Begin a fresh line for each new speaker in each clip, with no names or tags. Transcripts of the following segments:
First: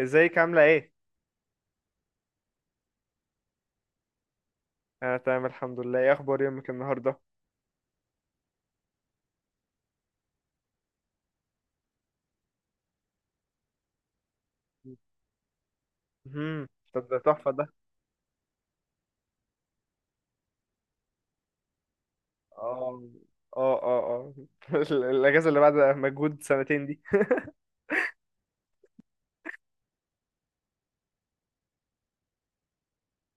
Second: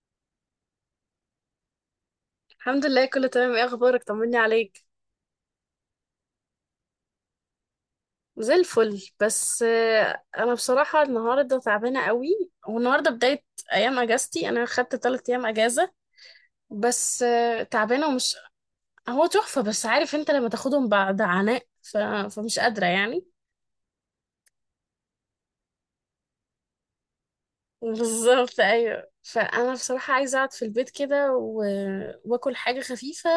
ازيك عاملة ايه؟
الحمد لله، كله تمام. ايه اخبارك؟ طمني عليك.
انا تمام الحمد لله. ايه اخبار يومك النهاردة؟
زي الفل. بس انا بصراحه النهارده تعبانه قوي، والنهارده بدايه ايام اجازتي. انا خدت 3 ايام اجازه.
امم. طب ده
بس
تحفة ده.
تعبانه ومش. هو تحفه، بس عارف انت لما تاخدهم بعد عناء فمش قادره
اه
يعني.
اه اه اه. الاجازة اللي بعد مجهود سنتين دي.
بالظبط، ايوه. فانا بصراحه عايزه اقعد في البيت كده واكل حاجه خفيفه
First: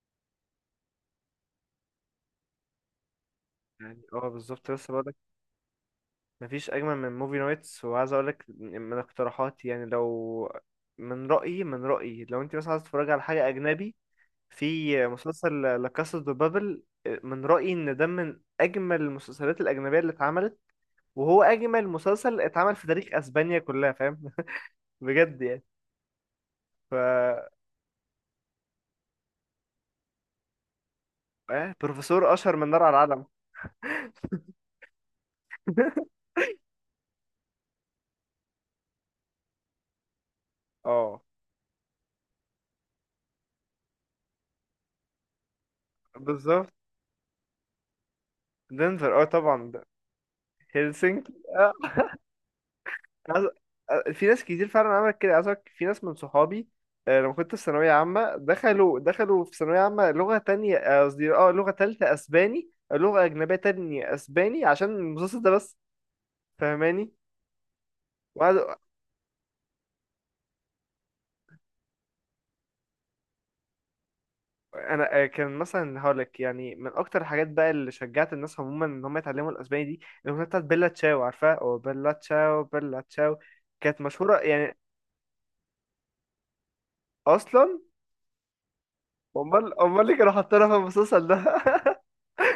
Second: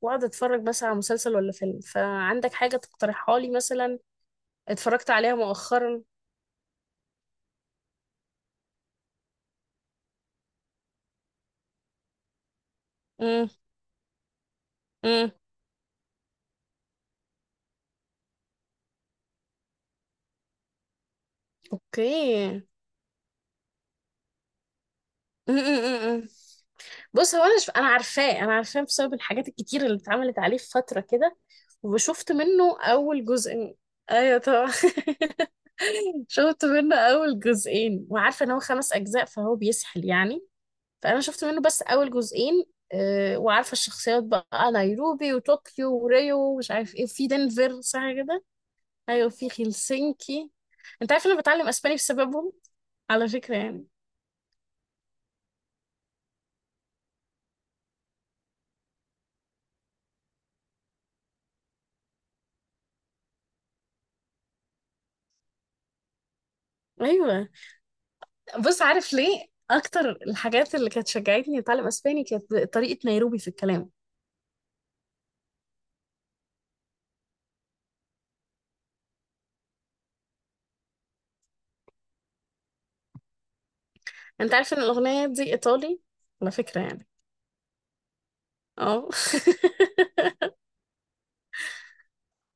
واقعد اتفرج بس على مسلسل ولا فيلم. فعندك حاجه تقترحها لي مثلا؟
يعني بالظبط، لسه
اتفرجت
بقولك
عليها مؤخرا.
مفيش اجمل من موفي نايتس. وعايز اقولك من اقتراحاتي، يعني لو من رأيي لو انت مثلا عايز تتفرج على حاجة اجنبي، في
امم.
مسلسل لا كاسا دو بابل. من رأيي ان ده من اجمل المسلسلات الاجنبية اللي اتعملت، وهو اجمل مسلسل
اوكي.
اتعمل في تاريخ اسبانيا كلها، فاهم. بجد
م- م-
يعني.
م- م.
ف
بص، هو انا انا عارفاه بسبب الحاجات الكتير اللي اتعملت عليه في فتره كده.
إيه؟
وشفت
بروفيسور اشهر من
منه
نار على العلم.
اول جزء. ايوه طبعا. شفت منه اول جزئين، وعارفه ان هو 5 اجزاء فهو بيسحل يعني. فانا
اه،
شفت منه بس اول جزئين. وعارفه الشخصيات بقى: نيروبي وطوكيو وريو ومش
بالظبط.
عارف ايه، في دنفر، صح كده؟
دنفر، اه
ايوه، في
طبعا ده.
هلسنكي. انت عارف إن
هلسنكي
انا بتعلم
اه.
اسباني بسببهم، على
عايز-
فكره يعني.
في ناس كتير فعلا عملت كده. عايز أقولك في ناس من صحابي، لما كنت في ثانوية عامة، دخلوا في ثانوية عامة لغة تانية، قصدي لغة تالتة أسباني، لغة أجنبية تانية أسباني، عشان المسلسل ده بس. فاهماني.
ايوه.
وقعد.
بص عارف ليه؟ اكتر الحاجات اللي كانت شجعتني اتعلم اسباني كانت طريقة نيروبي في الكلام.
انا كان مثلا هقولك، يعني من اكتر الحاجات بقى اللي شجعت الناس عموما ان هم يتعلموا الاسباني دي الاغنيه بتاعت بيلا تشاو، عارفها، او بيلا تشاو بيلا تشاو. كانت مشهوره
انت عارف
يعني.
ان الاغنية دي ايطالي، على فكرة يعني.
اصلا
اه.
امال امال اللي كانوا حاطينها في المسلسل ده.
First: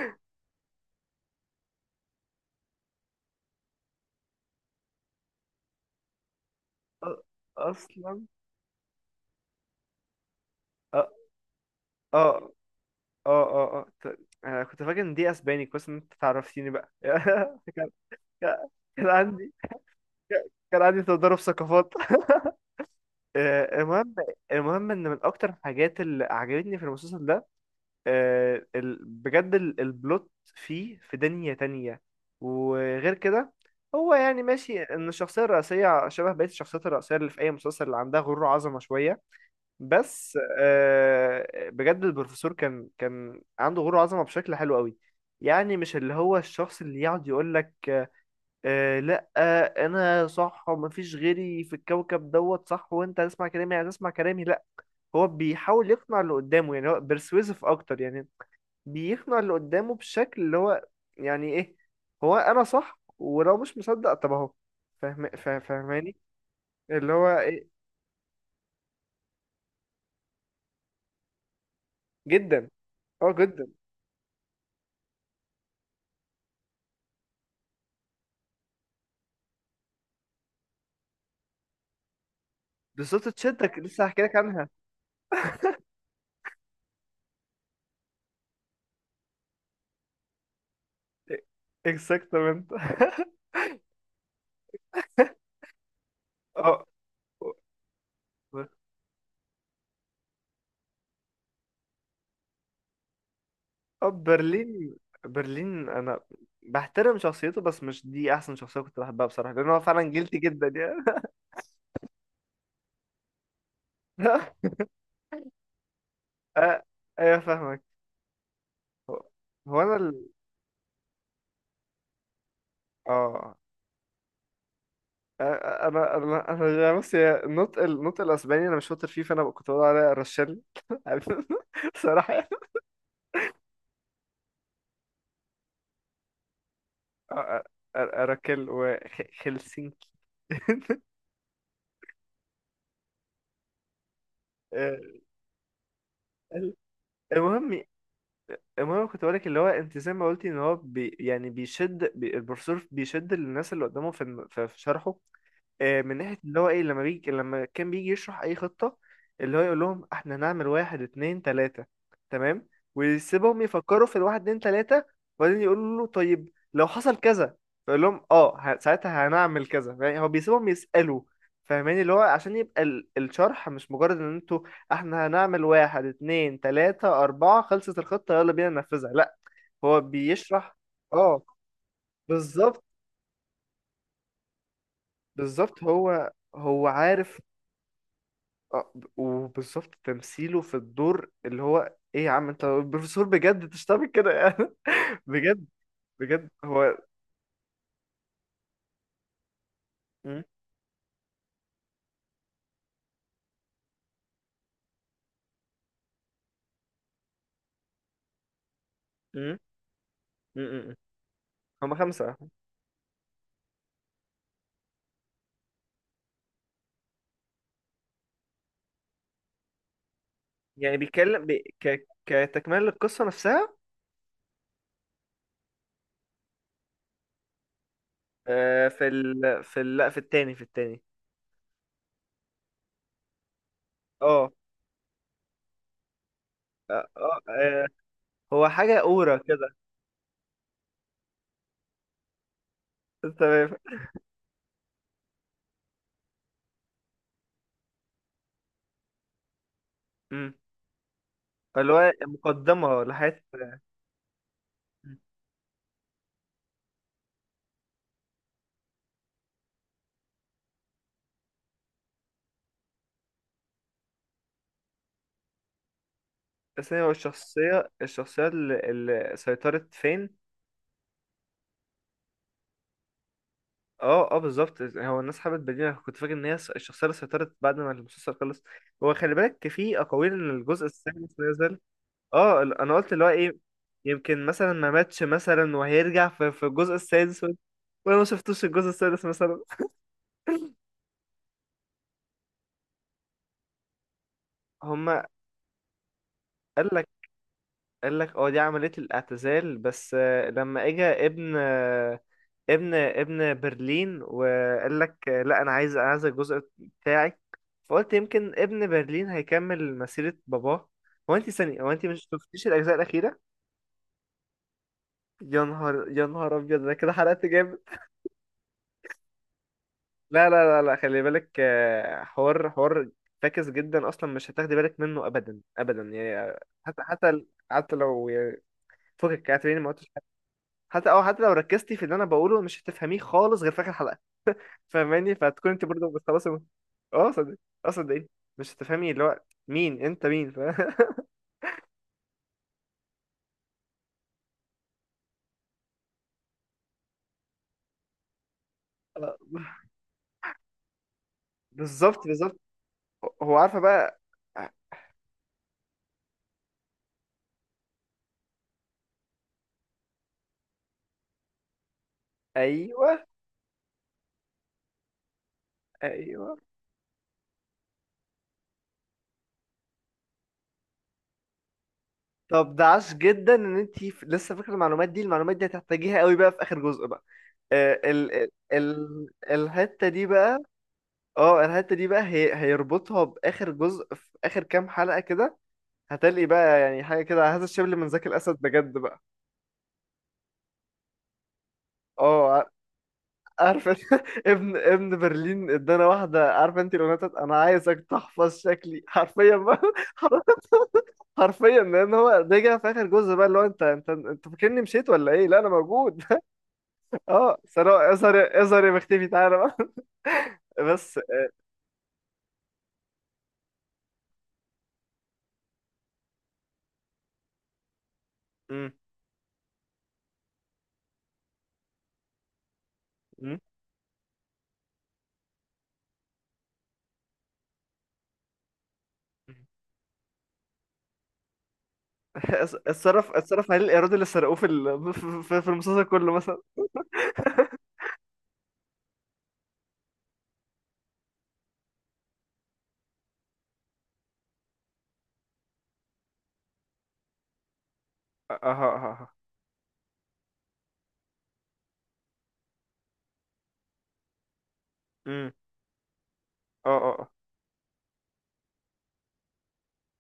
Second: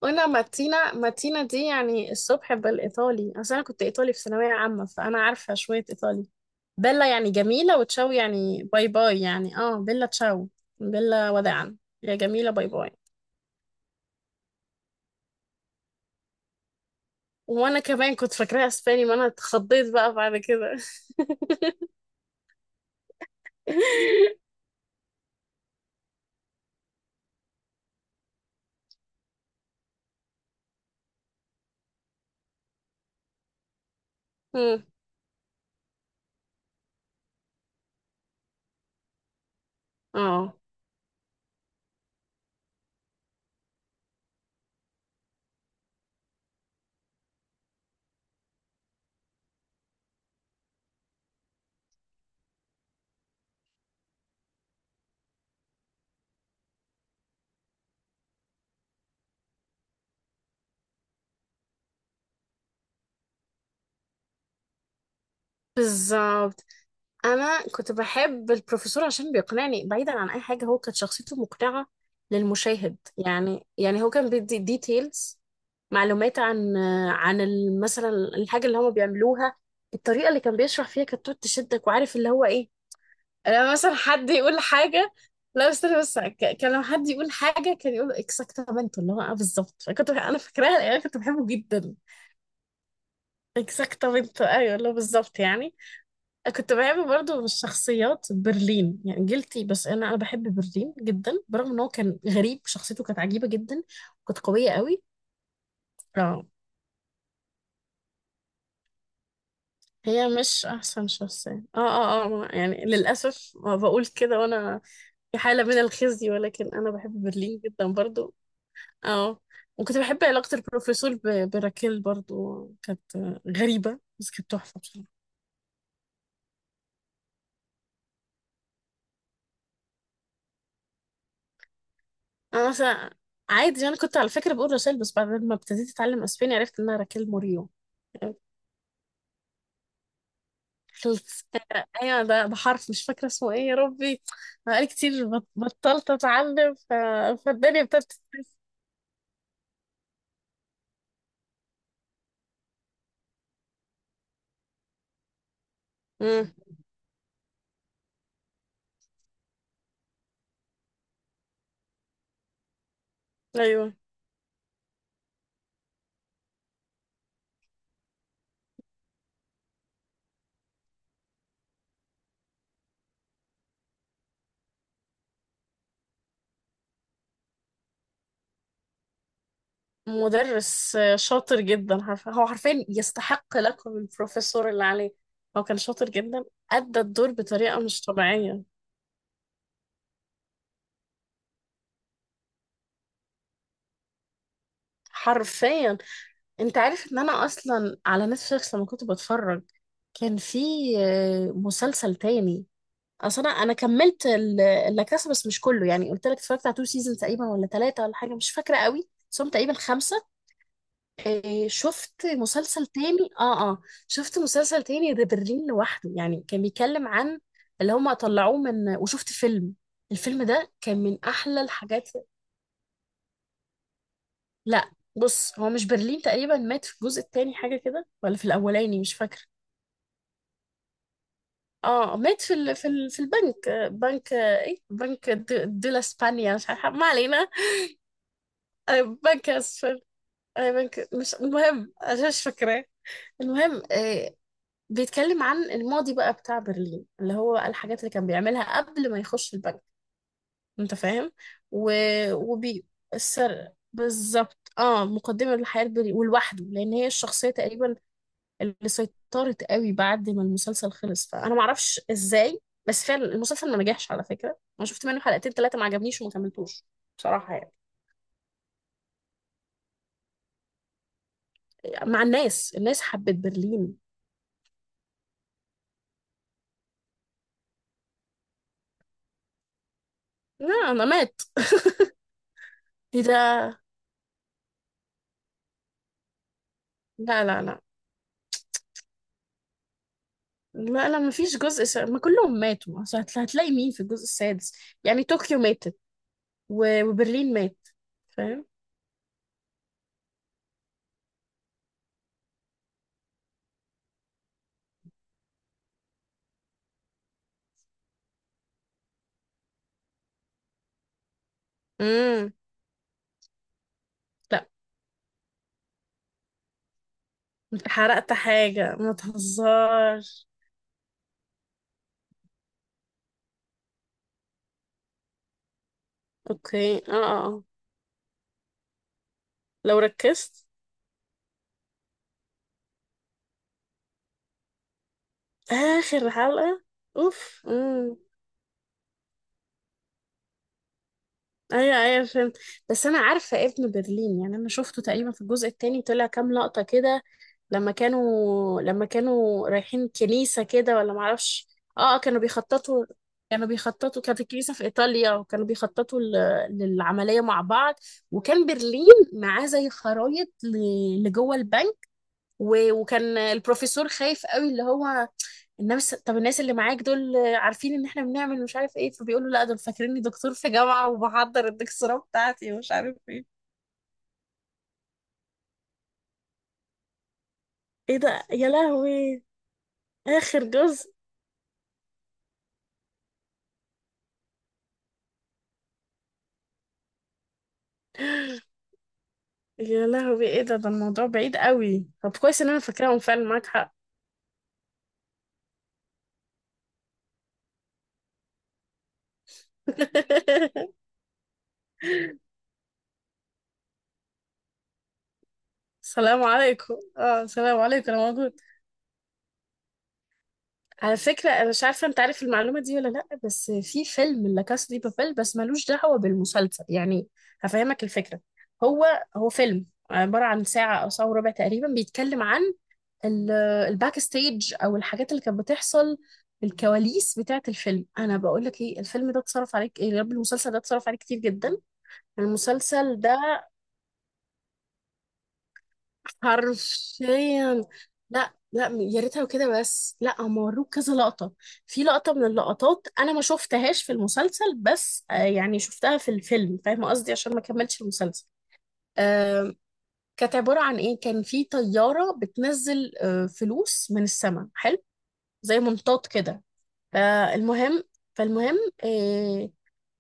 وانا ماتينا ماتينا دي يعني الصبح بالايطالي، اصل انا كنت ايطالي في ثانوية عامة، فانا عارفة شوية ايطالي. بيلا
أ-
يعني جميلة، وتشاو
اصلا.
يعني باي باي، يعني بيلا تشاو،
اه
بيلا وداعا، يا جميلة
اه
باي باي.
اه اه. آه. انا كنت فاكر ان دي اسباني. كويس ان انت تعرفتيني بقى.
وانا
كان
كمان كنت فاكراها
كان
اسباني،
كان
ما انا
عندي،
اتخضيت بقى بعد كده.
كان عندي تضارب ثقافات. المهم. المهم ان من اكتر الحاجات اللي عجبتني في المسلسل ده بجد البلوت، فيه في دنيا تانية. وغير كده، هو يعني ماشي
مم.
ان الشخصية الرئيسية شبه بقية الشخصيات الرئيسية اللي في اي مسلسل، اللي عندها غرور وعظمة شوية، بس
اه،
بجد البروفيسور كان عنده غرور وعظمة بشكل حلو قوي. يعني مش اللي هو الشخص اللي يقعد يقولك لا، انا صح ومفيش غيري في الكوكب دوت صح، وانت هتسمع كلامي يعني، هتسمع كلامي لا. هو بيحاول يقنع اللي قدامه، يعني هو persuasive اكتر يعني. بيقنع اللي قدامه بشكل اللي هو، يعني ايه، هو انا صح، ولو مش مصدق طب اهو. فاهم، فاهماني
بالظبط.
اللي هو
انا
ايه.
كنت بحب البروفيسور عشان بيقنعني بعيدا عن اي حاجه، هو كانت شخصيته مقنعه
جدا.
للمشاهد
اه جدا.
يعني هو كان بيدي ديتيلز، معلومات عن، عن مثلا الحاجه اللي هم بيعملوها. الطريقه اللي كان بيشرح فيها كانت تقعد تشدك، وعارف اللي هو ايه.
بالظبط،
لما
تشدك،
مثلا
لسه هحكي
حد
لك
يقول
عنها.
حاجه، لا استنى بس كان لما حد يقول حاجه كان يقول اكزاكتامنتو، اللي هو اه بالظبط، انا فاكراها يعني، كنت بحبه جدا.
اكزاكتamente.
اكزاكتامنتو، ايوه، اللي هو بالظبط يعني. كنت
اه
بحب برضو الشخصيات.
اه،
برلين يعني جلتي، بس انا بحب برلين جدا، برغم ان هو كان غريب. شخصيته كانت عجيبة جدا، كانت قوية
برلين.
قوي.
برلين انا
اه.
بحترم شخصيته، بس مش دي احسن شخصيه كنت بحبها بصراحه، لان هو فعلا
هي
جلتي
مش
جدا يعني.
احسن شخصية يعني، للاسف ما بقول كده وانا في حالة من الخزي، ولكن
آه،
انا بحب
ايوه،
برلين
فاهمك.
جدا برضو.
هو،
اه.
هو انا
وكنت بحب
ال...
علاقة البروفيسور براكيل برضو، كانت
اه
غريبة بس كانت تحفة بصراحة.
انا انا انا يعني، بص، هي النطق الاسباني انا مش شاطر فيه، فانا كنت بقول عليها رشال. صراحه يعني.
انا مثلا عادي، انا كنت على فكرة بقول رشال، بس بعد ما ابتديت اتعلم اسباني عرفت انها راكيل
أ-
موريو.
أ- اراكل وهلسنكي.
خلصتها. ايوه، ده بحرف مش فاكره اسمه ايه يا ربي، بقالي
آه،
كتير بطلت اتعلم
المهم.
فالدنيا ابتدت.
المهم كنت بقولك اللي هو، انت زي ما قلتي، ان هو بي يعني بيشد البروفيسور بيشد الناس اللي قدامه في الم- في في شرحه. من ناحية
امم.
اللي هو ايه، لما بيجي، لما كان بيجي يشرح اي خطة، اللي هو يقول لهم احنا هنعمل واحد اتنين تلاتة، تمام، ويسيبهم
ايوه.
يفكروا في الواحد اتنين تلاتة. وبعدين يقولوا له طيب لو حصل كذا، فيقول لهم ساعتها هنعمل كذا. يعني هو بيسيبهم يسألوا. فاهماني، اللي هو عشان يبقى الشرح مش مجرد ان انتوا، احنا هنعمل واحد اتنين تلاتة اربعة، خلصت الخطة، يلا بينا ننفذها. لا، هو بيشرح.
مدرس
اه،
شاطر جدا. هو
بالظبط.
حرفيا يستحق لقب البروفيسور اللي عليه. هو كان
بالظبط
شاطر
هو،
جدا،
هو
ادى الدور
عارف.
بطريقه مش طبيعيه،
وبالظبط تمثيله في الدور اللي هو ايه. يا عم انت بروفيسور بجد، انت مش هتعمل كده يعني. بجد،
حرفيا.
بجد
انت
هو.
عارف ان انا اصلا على نتفليكس لما كنت بتفرج كان
م-
في مسلسل تاني. اصل انا كملت اللاكاسا بس مش كله، يعني قلت لك اتفرجت على تو سيزون تقريبا ولا 3 ولا حاجه، مش فاكره قوي،
م-
بس هم تقريبا 5.
م.
إيه،
هما
شفت
خمسة.
مسلسل تاني شفت مسلسل تاني، ده برلين لوحده. يعني كان بيتكلم عن اللي هم طلعوه من، وشفت فيلم. الفيلم ده
يعني
كان من
بيتكلم
احلى الحاجات.
كتكملة للقصة نفسها.
لا، بص هو مش برلين تقريبا مات في الجزء التاني، حاجه كده، ولا في الاولاني، مش فاكره.
لا، في التاني.
اه، مات في البنك، بنك،
اه
ايه، بنك دولا اسبانيا، مش عارفه،
اه،
ما علينا.
هو حاجة أورا
بنك
كده.
أسفل، بنك، مش المهم، أنا مش فاكراه.
انت فاهم؟
المهم، بيتكلم عن الماضي بقى بتاع برلين، اللي هو الحاجات اللي كان بيعملها قبل ما يخش البنك.
م.
أنت فاهم؟ و...
اللي هو
وبي
مقدمة لحياة
السر، بالظبط. اه مقدمة للحياة البري ولوحده، لأن هي الشخصية تقريبا اللي سيطرت قوي بعد ما المسلسل خلص. فأنا معرفش إزاي، بس فعلا المسلسل ما نجحش على فكرة. أنا شفت منه حلقتين ثلاثة ما عجبنيش وما كملتوش،
السينما،
بصراحة
والشخصية
يعني.
الشخصية الشخصية اللي سيطرت فين.
مع الناس، حبت برلين.
اه اه، بالظبط. هو الناس حبت بديل، كنت فاكر ان هي الشخصيه اللي سيطرت بعد ما المسلسل خلص. هو خلي بالك، في اقاويل ان الجزء
لا، انا
السادس
مات.
نزل. اه، انا قلت
إيه
اللي هو ايه،
ده؟
يمكن مثلا ما ماتش مثلا وهيرجع في الجزء السادس
لا لا لا
وانا ما شفتوش الجزء السادس مثلا.
لا لا، ما فيش جزء ما كلهم ماتوا، أصل هتلاقي مين في الجزء السادس؟ يعني
هما.
طوكيو ماتت
قال
و...
لك
وبرلين مات.
قال لك اه، دي
فاهم؟
عمليه الاعتزال بس. لما اجى ابن برلين وقال لك لا، انا عايز الجزء بتاعي. فقلت يمكن ابن برلين هيكمل مسيرة باباه. هو انت ثانية، هو انت مش
امم.
شفتيش الاجزاء الاخيرة؟
لا،
يا نهار، يا نهار ابيض، انا كده حرقت جامد.
انت حرقت حاجة، ما تهزرش.
لا لا لا لا، خلي بالك، حوار، حوار فاكس جدا اصلا، مش هتاخدي بالك منه ابدا ابدا يعني.
اوكي،
حتى لو يعني، فكك، اعتبريني ما
لو
قلتش حاجة.
ركزت.
حتى لو ركزتي في اللي انا بقوله، مش هتفهميه خالص غير في اخر حلقة. فاهماني، فهتكون انت برضه
اخر
بتخلصي
حلقة.
اه، صدق.
اوف.
اه، صدقيني، مش هتفهمي اللي هو مين انت، مين
ايوه ايوه، فهمت. بس انا عارفة ابن برلين، يعني انا شفته تقريبا في الجزء التاني، طلع كام لقطة كده لما كانوا لما
آه،
كانوا رايحين كنيسة كده ولا معرفش. اه،
بالظبط
كانوا
بالظبط،
بيخططوا.
هو
كانوا
عارفه بقى.
بيخططوا، كانت الكنيسة في إيطاليا، وكانوا بيخططوا للعملية مع بعض. وكان برلين معاه زي خرايط لجوه البنك. و-
ايوه
وكان البروفيسور خايف قوي، اللي هو الناس، طب
ايوه.
الناس اللي معاك دول عارفين ان احنا بنعمل مش عارف ايه؟ فبيقولوا لا، دول فاكريني دكتور في جامعة وبحضر الدكتوراه بتاعتي
طب ده
ومش
عاش
عارف ايه.
جدا ان انت لسه فاكره المعلومات دي، المعلومات دي هتحتاجيها قوي بقى في اخر جزء بقى. آه،
ايه
ال
ده
ال
يا
ال
لهوي؟
الحته دي بقى.
اخر جزء؟
اه، الحته دي بقى هي هيربطها باخر جزء في اخر كام حلقه كده. هتلاقي بقى يعني حاجه كده، هذا الشبل من ذاك الاسد بجد بقى.
يا لهوي، ايه ده الموضوع بعيد قوي. طب كويس
اه،
ان انا فاكراهم، فعلا معاك
عارف
حق.
انت؟ ابن برلين ادانا واحده، عارف انت الاغنيه بتاعت انا عايزك تحفظ شكلي، حرفيا بقى. حرفيا، لان هو رجع في اخر جزء بقى اللي هو، انت فاكرني مشيت ولا ايه؟ لا، انا موجود.
السلام عليكم، اه،
اه،
السلام
ثروت،
عليكم، انا موجود.
اظهر اظهر يا مختفي، تعالى بقى.
على
بس.
فكره، انا مش عارفه انت عارف المعلومه دي ولا لا، بس في فيلم لا كاسا دي بابيل، بس ملوش دعوه بالمسلسل يعني. هفهمك الفكره.
مم.
هو هو فيلم، عباره عن ساعه او ساعه وربع تقريبا، بيتكلم عن ال-
مم.
الباك ستيج، او الحاجات اللي كانت بتحصل، الكواليس بتاعت الفيلم. انا بقول لك ايه، الفيلم ده اتصرف عليك، ايه يا رب، المسلسل ده اتصرف عليه كتير جدا.
اتص-
المسلسل
اتصرف
ده
اتصرف عليه الايراد اللي سرقوه في المسلسل كله مثلا.
حرفيا، لا لا يا ريتها كده، بس لا هم وروك كذا لقطة. في لقطة من اللقطات انا ما شفتهاش في المسلسل، بس يعني شفتها في الفيلم، فاهمة قصدي؟ عشان ما كملتش المسلسل.
اه اه اه اه.
آه، كانت عبارة عن ايه؟ كان في طيارة بتنزل فلوس من السماء، حلو،
مم.
زي منطاد كده.
اه اه اه.
فالمهم فالمهم، آه،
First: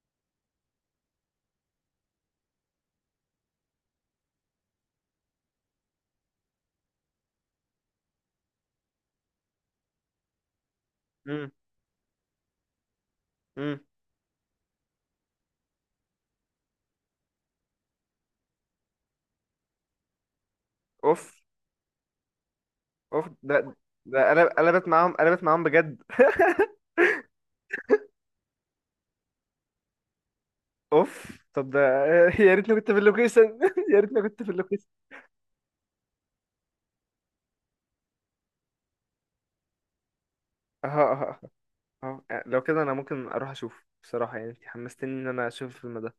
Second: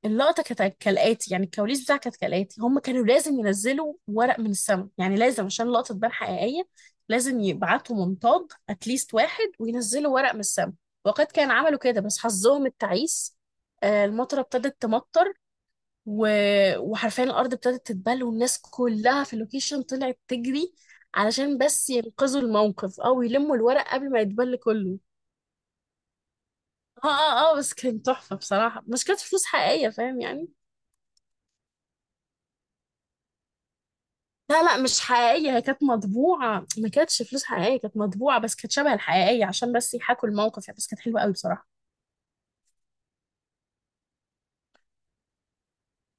اللقطة كانت كالآتي، يعني الكواليس بتاعها كانت كالآتي: هم كانوا لازم ينزلوا ورق من السما، يعني لازم عشان اللقطة تبان حقيقية، لازم يبعتوا منطاد اتليست واحد وينزلوا ورق من السما. وقد
مم.
كان، عملوا كده، بس حظهم التعيس
مم.
المطرة ابتدت تمطر، و... وحرفيا الأرض ابتدت تتبل، والناس كلها في اللوكيشن طلعت تجري
اوف.
علشان بس ينقذوا الموقف، أو
اوف
يلموا
ده،
الورق قبل ما
ده انا
يتبل
انا
كله.
بسمعهم، انا بسمعهم بجد.
اه بس كان تحفة بصراحة، مش كانت فلوس حقيقية، فاهم يعني.
اوف، طب ده. يا ريتني كنت في اللوكيشن. يا ريتني كنت في
لا لا،
اللوكيشن.
مش حقيقية، هي كانت مطبوعة، ما كانتش فلوس حقيقية، كانت مطبوعة بس كانت شبه الحقيقية عشان بس يحاكوا الموقف، يعني
اه
بس كانت
اه
حلوة قوي
اه
بصراحة.
اه. أه. لو كده انا ممكن اروح اشوف بصراحه يعني، انت حمستني ان انا اشوف الفيلم ده.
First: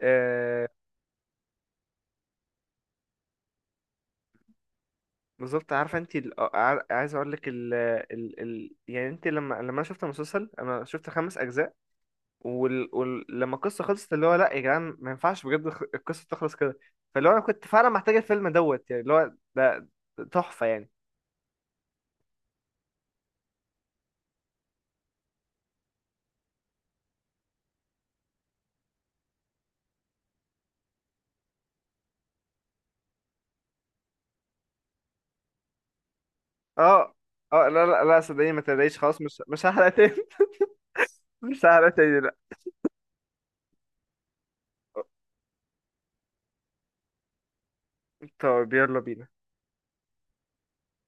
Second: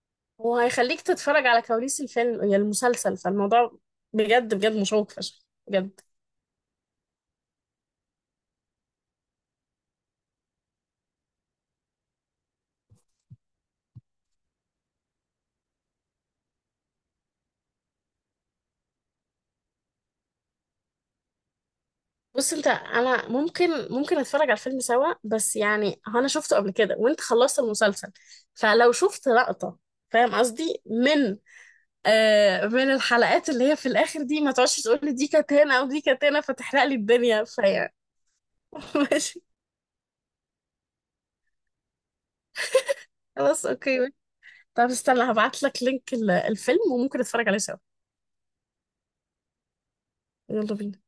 آه
وهيخليك تتفرج على كواليس الفيلم يا المسلسل، فالموضوع بجد بجد مشوق فشخ.
بالظبط. عارفه
بجد.
انت عايز اقول لك يعني انت، لما انا شفت المسلسل انا شفت خمس اجزاء. لما القصه خلصت اللي هو لا يا جدعان، ما ينفعش بجد القصه تخلص كده. فاللي هو انا كنت فعلا محتاج الفيلم دوت يعني، اللي هو ده تحفه يعني.
بص انت، انا ممكن اتفرج على الفيلم سوا، بس يعني هو انا شفته قبل كده، وانت خلصت المسلسل، فلو شفت لقطة، فاهم قصدي، من من الحلقات اللي هي في الاخر دي، ما تقعدش تقول لي دي كانت هنا ودي كانت هنا فتحرق لي
اه
الدنيا،
اه. لا
فيعني.
لا لا، صدقني ما تلاقيش خلاص، مش
ماشي.
مش هحرق تاني. مش هحرق تاني، لا.
خلاص، اوكي. طب استنى، هبعت لك لينك الفيلم، وممكن نتفرج عليه سوا.
طب يلا بينا.
يلا بينا.